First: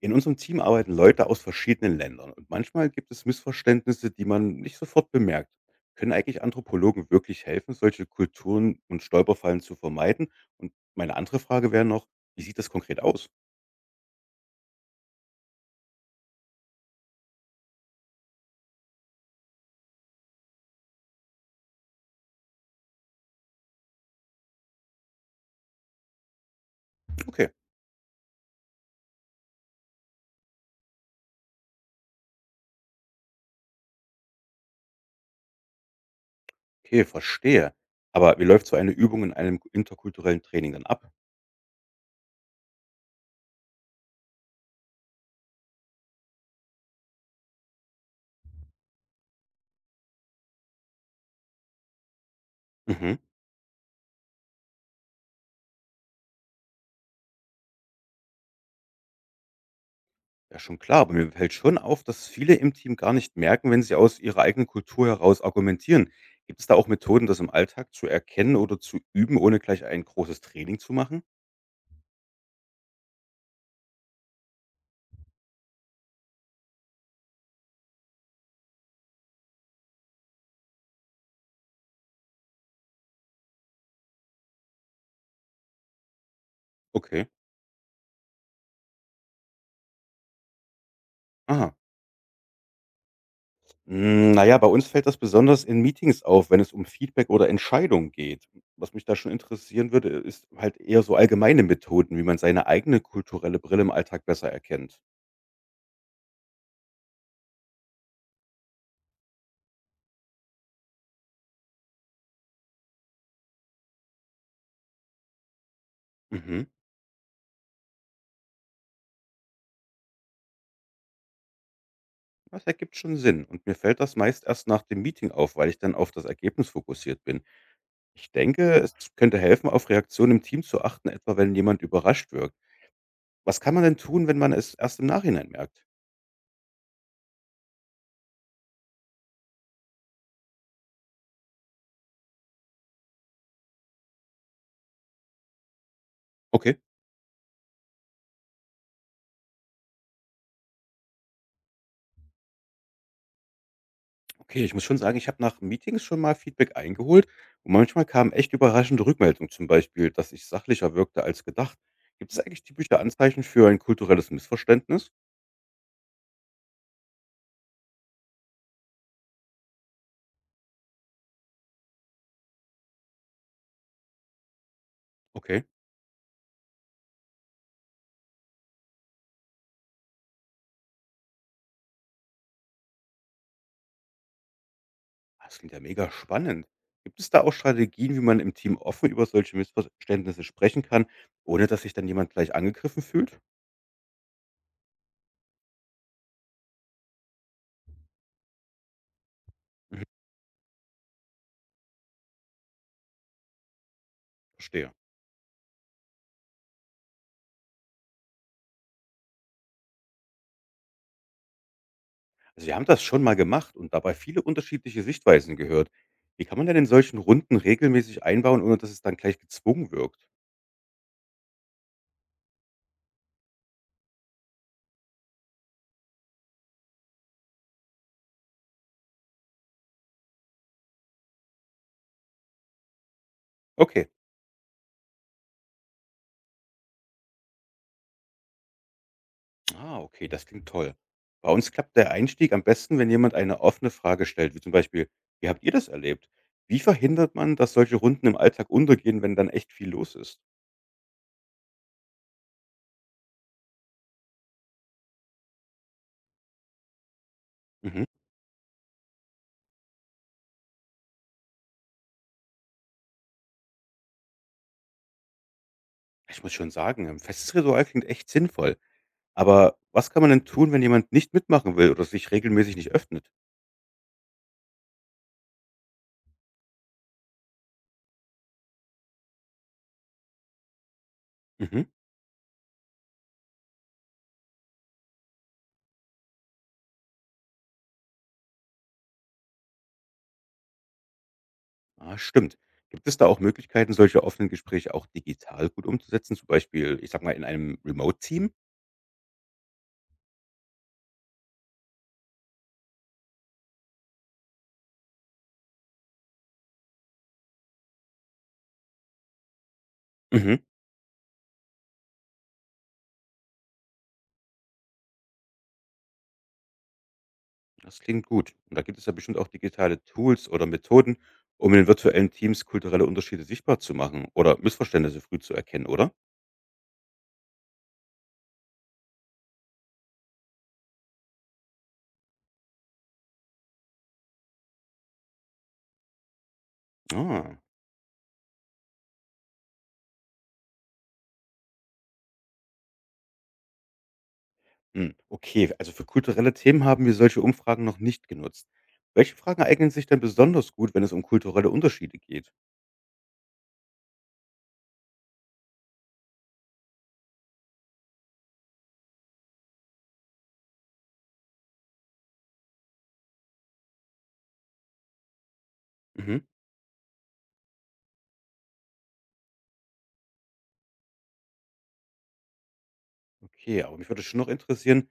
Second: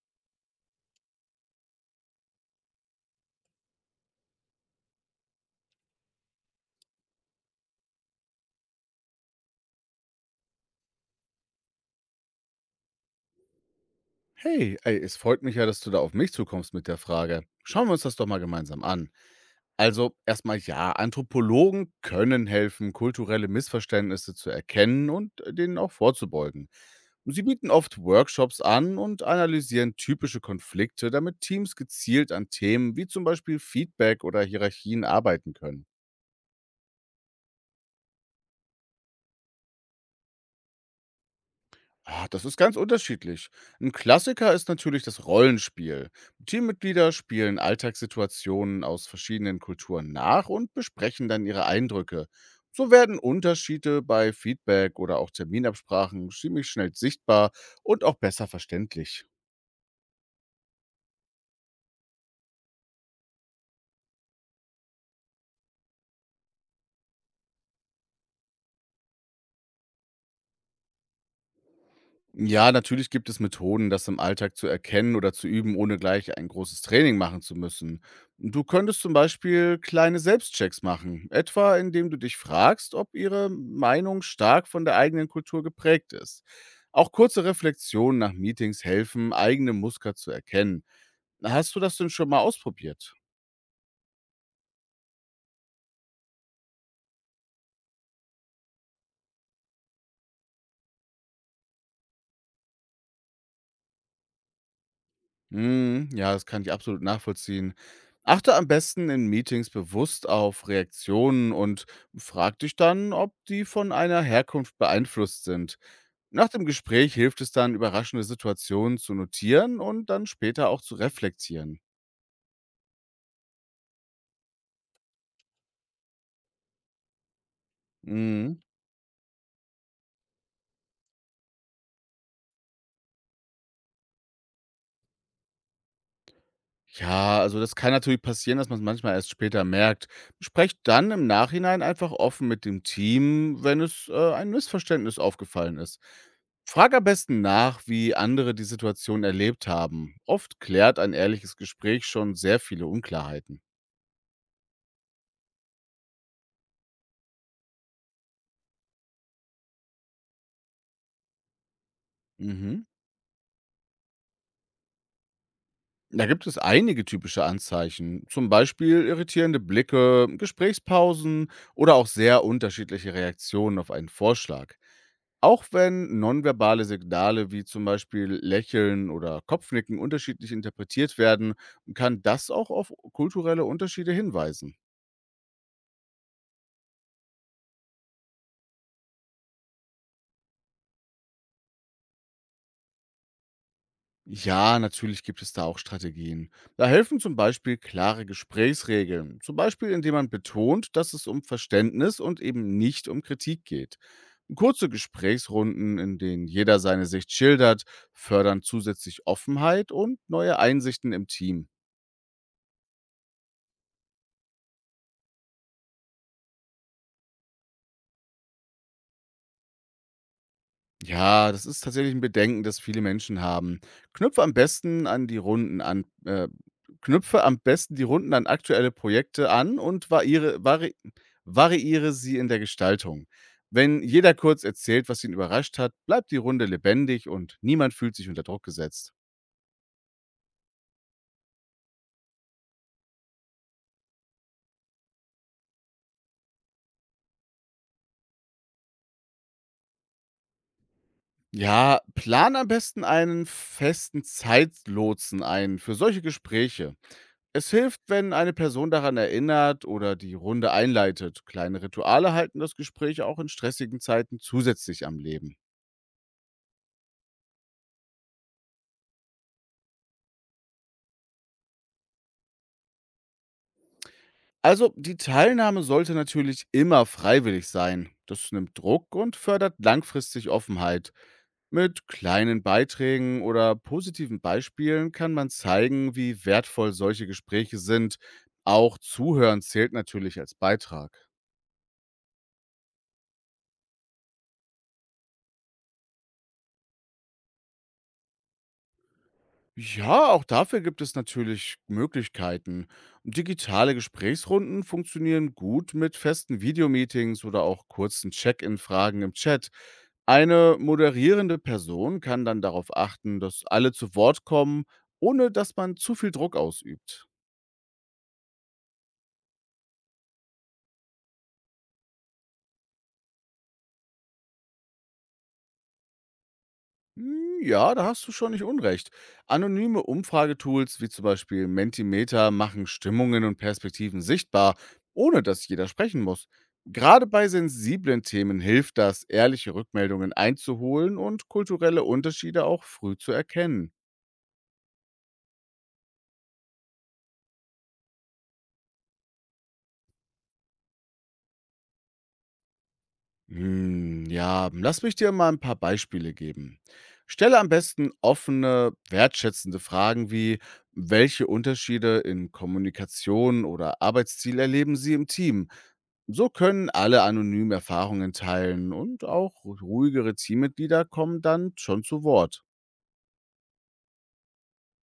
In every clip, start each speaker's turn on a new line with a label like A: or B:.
A: In unserem Team arbeiten Leute aus verschiedenen Ländern und manchmal gibt es Missverständnisse, die man nicht sofort bemerkt. Können eigentlich Anthropologen wirklich helfen, solche Kulturen und Stolperfallen zu vermeiden? Und meine andere Frage wäre noch, wie sieht das konkret aus?
B: Hey, ey, es freut mich ja, dass du da auf mich zukommst mit der Frage. Schauen wir uns das doch mal gemeinsam an. Also erstmal ja, Anthropologen können helfen, kulturelle Missverständnisse zu erkennen und denen auch vorzubeugen. Sie
A: Okay,
B: bieten oft Workshops an und analysieren typische Konflikte, damit Teams gezielt an Themen wie zum Beispiel Feedback oder Hierarchien arbeiten können.
A: okay, verstehe. Aber wie läuft so eine Übung in einem interkulturellen Training dann ab?
B: Ah, das ist ganz unterschiedlich. Ein Klassiker ist natürlich das Rollenspiel. Teammitglieder spielen Alltagssituationen aus verschiedenen Kulturen nach und besprechen dann ihre Eindrücke. So
A: Mhm.
B: werden Unterschiede bei Feedback oder auch Terminabsprachen ziemlich schnell sichtbar und auch besser verständlich.
A: Ja, schon klar, aber mir fällt schon auf, dass viele im Team gar nicht merken, wenn sie aus ihrer eigenen Kultur heraus argumentieren. Gibt es da auch Methoden, das im Alltag zu erkennen oder zu üben, ohne gleich ein großes Training zu machen?
B: Ja, natürlich gibt es Methoden, das im Alltag zu erkennen oder zu üben, ohne gleich ein großes Training machen zu müssen. Du könntest zum Beispiel kleine Selbstchecks machen, etwa indem du dich fragst, ob ihre Meinung stark von der eigenen Kultur geprägt ist. Auch
A: Okay.
B: kurze Reflexionen nach Meetings helfen, eigene Muster zu erkennen.
A: Aha.
B: Hast du das denn schon mal ausprobiert?
A: Hm, na ja, bei uns fällt das besonders in Meetings auf, wenn es um Feedback oder Entscheidungen geht. Was mich da schon interessieren würde, ist halt eher so allgemeine Methoden, wie man seine eigene kulturelle Brille im Alltag besser erkennt.
B: Mhm, ja, das kann ich absolut nachvollziehen. Achte am besten in Meetings bewusst auf Reaktionen und frag dich dann, ob die von einer Herkunft beeinflusst sind. Nach
A: Mhm.
B: dem Gespräch hilft es dann, überraschende Situationen zu notieren und dann später auch zu reflektieren.
A: Das ergibt schon Sinn. Und mir fällt das meist erst nach dem Meeting auf, weil ich dann auf das Ergebnis fokussiert bin. Ich
B: Mhm.
A: denke, es könnte helfen, auf Reaktionen im Team zu achten, etwa wenn jemand überrascht wirkt. Was kann man denn tun, wenn man es erst im Nachhinein merkt?
B: Ja, also das kann natürlich passieren, dass man es manchmal erst später merkt. Sprecht dann im Nachhinein einfach offen mit dem Team, wenn es, ein Missverständnis aufgefallen ist.
A: Okay.
B: Frag am besten nach, wie andere die Situation erlebt haben. Oft klärt ein ehrliches Gespräch schon sehr viele Unklarheiten.
A: Okay, ich muss schon sagen, ich habe nach Meetings schon mal Feedback eingeholt und manchmal kamen echt überraschende Rückmeldungen, zum Beispiel, dass ich sachlicher wirkte als gedacht. Gibt es eigentlich
B: Mhm.
A: typische Anzeichen für ein kulturelles Missverständnis?
B: Da gibt es einige typische Anzeichen, zum Beispiel irritierende Blicke, Gesprächspausen oder auch sehr unterschiedliche Reaktionen auf einen Vorschlag.
A: Okay.
B: Auch wenn nonverbale Signale wie zum Beispiel Lächeln oder Kopfnicken unterschiedlich interpretiert werden, kann das auch auf kulturelle Unterschiede hinweisen.
A: Ah, das klingt ja mega spannend. Gibt es da auch Strategien, wie man im Team offen über solche Missverständnisse sprechen kann, ohne dass sich dann jemand gleich angegriffen fühlt?
B: Ja, natürlich gibt es da auch Strategien. Da helfen zum Beispiel klare Gesprächsregeln, zum Beispiel
A: Mhm,
B: indem man betont, dass es um Verständnis und eben nicht um Kritik geht. Kurze
A: verstehe.
B: Gesprächsrunden, in denen jeder seine Sicht schildert, fördern zusätzlich Offenheit und neue Einsichten im Team.
A: Also wir haben das schon mal gemacht und dabei viele unterschiedliche Sichtweisen gehört. Wie kann man denn in solchen Runden regelmäßig einbauen, ohne dass es dann gleich gezwungen wirkt?
B: Ja, das ist tatsächlich ein Bedenken, das viele Menschen haben. Knüpfe am besten an die Runden an äh, Knüpfe am besten die Runden an aktuelle Projekte an und variere vari variiere sie in der Gestaltung. Wenn
A: Okay.
B: jeder kurz erzählt, was ihn überrascht hat, bleibt die Runde lebendig und niemand fühlt sich unter Druck gesetzt.
A: Ah, okay, das klingt toll. Bei uns klappt der Einstieg am besten, wenn jemand eine offene Frage stellt, wie zum Beispiel, wie habt ihr das erlebt? Wie verhindert man, dass solche Runden im Alltag untergehen, wenn dann echt viel los ist?
B: Ja, plan am besten einen festen Zeitlotsen ein für solche Gespräche. Es hilft,
A: Mhm.
B: wenn eine Person daran erinnert oder die Runde einleitet. Kleine Rituale halten das Gespräch auch in stressigen Zeiten zusätzlich am Leben.
A: Ich muss schon sagen, ein festes Ritual klingt echt sinnvoll. Aber was kann man denn tun, wenn jemand nicht mitmachen will oder sich regelmäßig nicht öffnet?
B: Also die Teilnahme sollte natürlich immer freiwillig sein. Das nimmt Druck und fördert langfristig Offenheit.
A: Mhm.
B: Mit kleinen Beiträgen oder positiven Beispielen kann man zeigen, wie wertvoll solche Gespräche sind. Auch Zuhören zählt natürlich als Beitrag.
A: Ah, stimmt. Gibt es da auch Möglichkeiten, solche offenen Gespräche auch digital gut umzusetzen? Zum Beispiel, ich sag mal, in einem Remote-Team?
B: Ja, auch dafür gibt es natürlich Möglichkeiten. Digitale Gesprächsrunden funktionieren gut mit festen Videomeetings oder auch kurzen Check-in-Fragen im Chat.
A: Mhm.
B: Eine moderierende Person kann dann darauf achten, dass alle zu Wort kommen, ohne dass man zu viel Druck ausübt.
A: Das klingt gut. Und da gibt es ja bestimmt auch digitale Tools oder Methoden, um in virtuellen Teams kulturelle Unterschiede sichtbar zu machen oder Missverständnisse früh zu erkennen, oder?
B: Hm, ja, da hast du schon nicht unrecht. Anonyme Umfragetools wie zum Beispiel Mentimeter machen Stimmungen und Perspektiven sichtbar, ohne dass jeder sprechen muss. Gerade bei
A: Ah,
B: sensiblen Themen hilft das, ehrliche Rückmeldungen einzuholen und kulturelle Unterschiede auch früh zu erkennen.
A: hm, okay. Also für kulturelle Themen haben wir solche Umfragen noch nicht genutzt. Welche Fragen eignen sich denn besonders gut, wenn es um kulturelle Unterschiede geht?
B: Hm, ja, lass mich dir mal ein paar Beispiele geben. Stelle am besten offene, wertschätzende Fragen wie, welche Unterschiede in Kommunikation oder Arbeitsziel erleben Sie im Team?
A: Mhm.
B: So können alle anonym Erfahrungen teilen und auch ruhigere Teammitglieder kommen dann schon zu Wort.
A: Okay, aber mich würde schon noch interessieren,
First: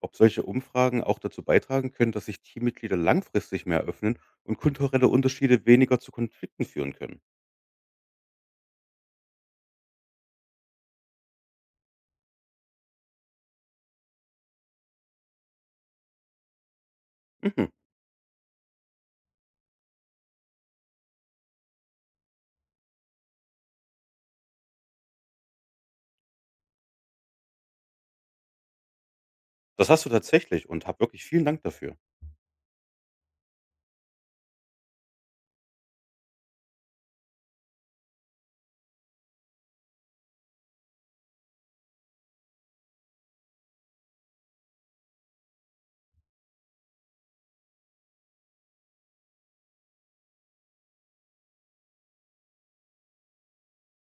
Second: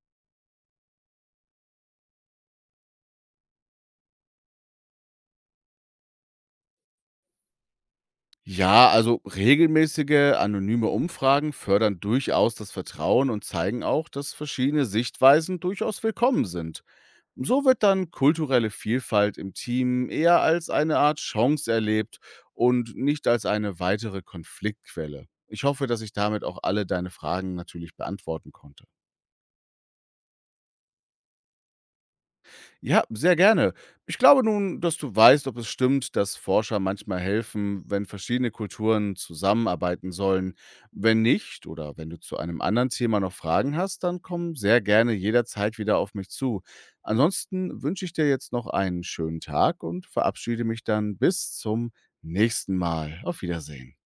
A: ob solche Umfragen auch dazu beitragen können, dass sich Teammitglieder langfristig mehr öffnen und kulturelle Unterschiede weniger zu Konflikten führen können.
B: Ja, also regelmäßige anonyme Umfragen fördern durchaus das Vertrauen und zeigen auch, dass verschiedene Sichtweisen durchaus willkommen sind. So
A: Mhm.
B: wird dann kulturelle Vielfalt im Team eher als eine Art Chance erlebt und nicht als eine weitere Konfliktquelle. Ich hoffe, dass ich damit auch alle deine Fragen natürlich beantworten konnte.
A: Das hast du tatsächlich und hab wirklich vielen Dank dafür.
B: Ja, sehr gerne. Ich glaube nun, dass du weißt, ob es stimmt, dass Forscher manchmal helfen, wenn verschiedene Kulturen zusammenarbeiten sollen. Wenn nicht oder wenn du zu einem anderen Thema noch Fragen hast, dann komm sehr gerne jederzeit wieder auf mich zu. Ansonsten wünsche ich dir jetzt noch einen schönen Tag und verabschiede mich dann bis zum nächsten Mal. Auf Wiedersehen.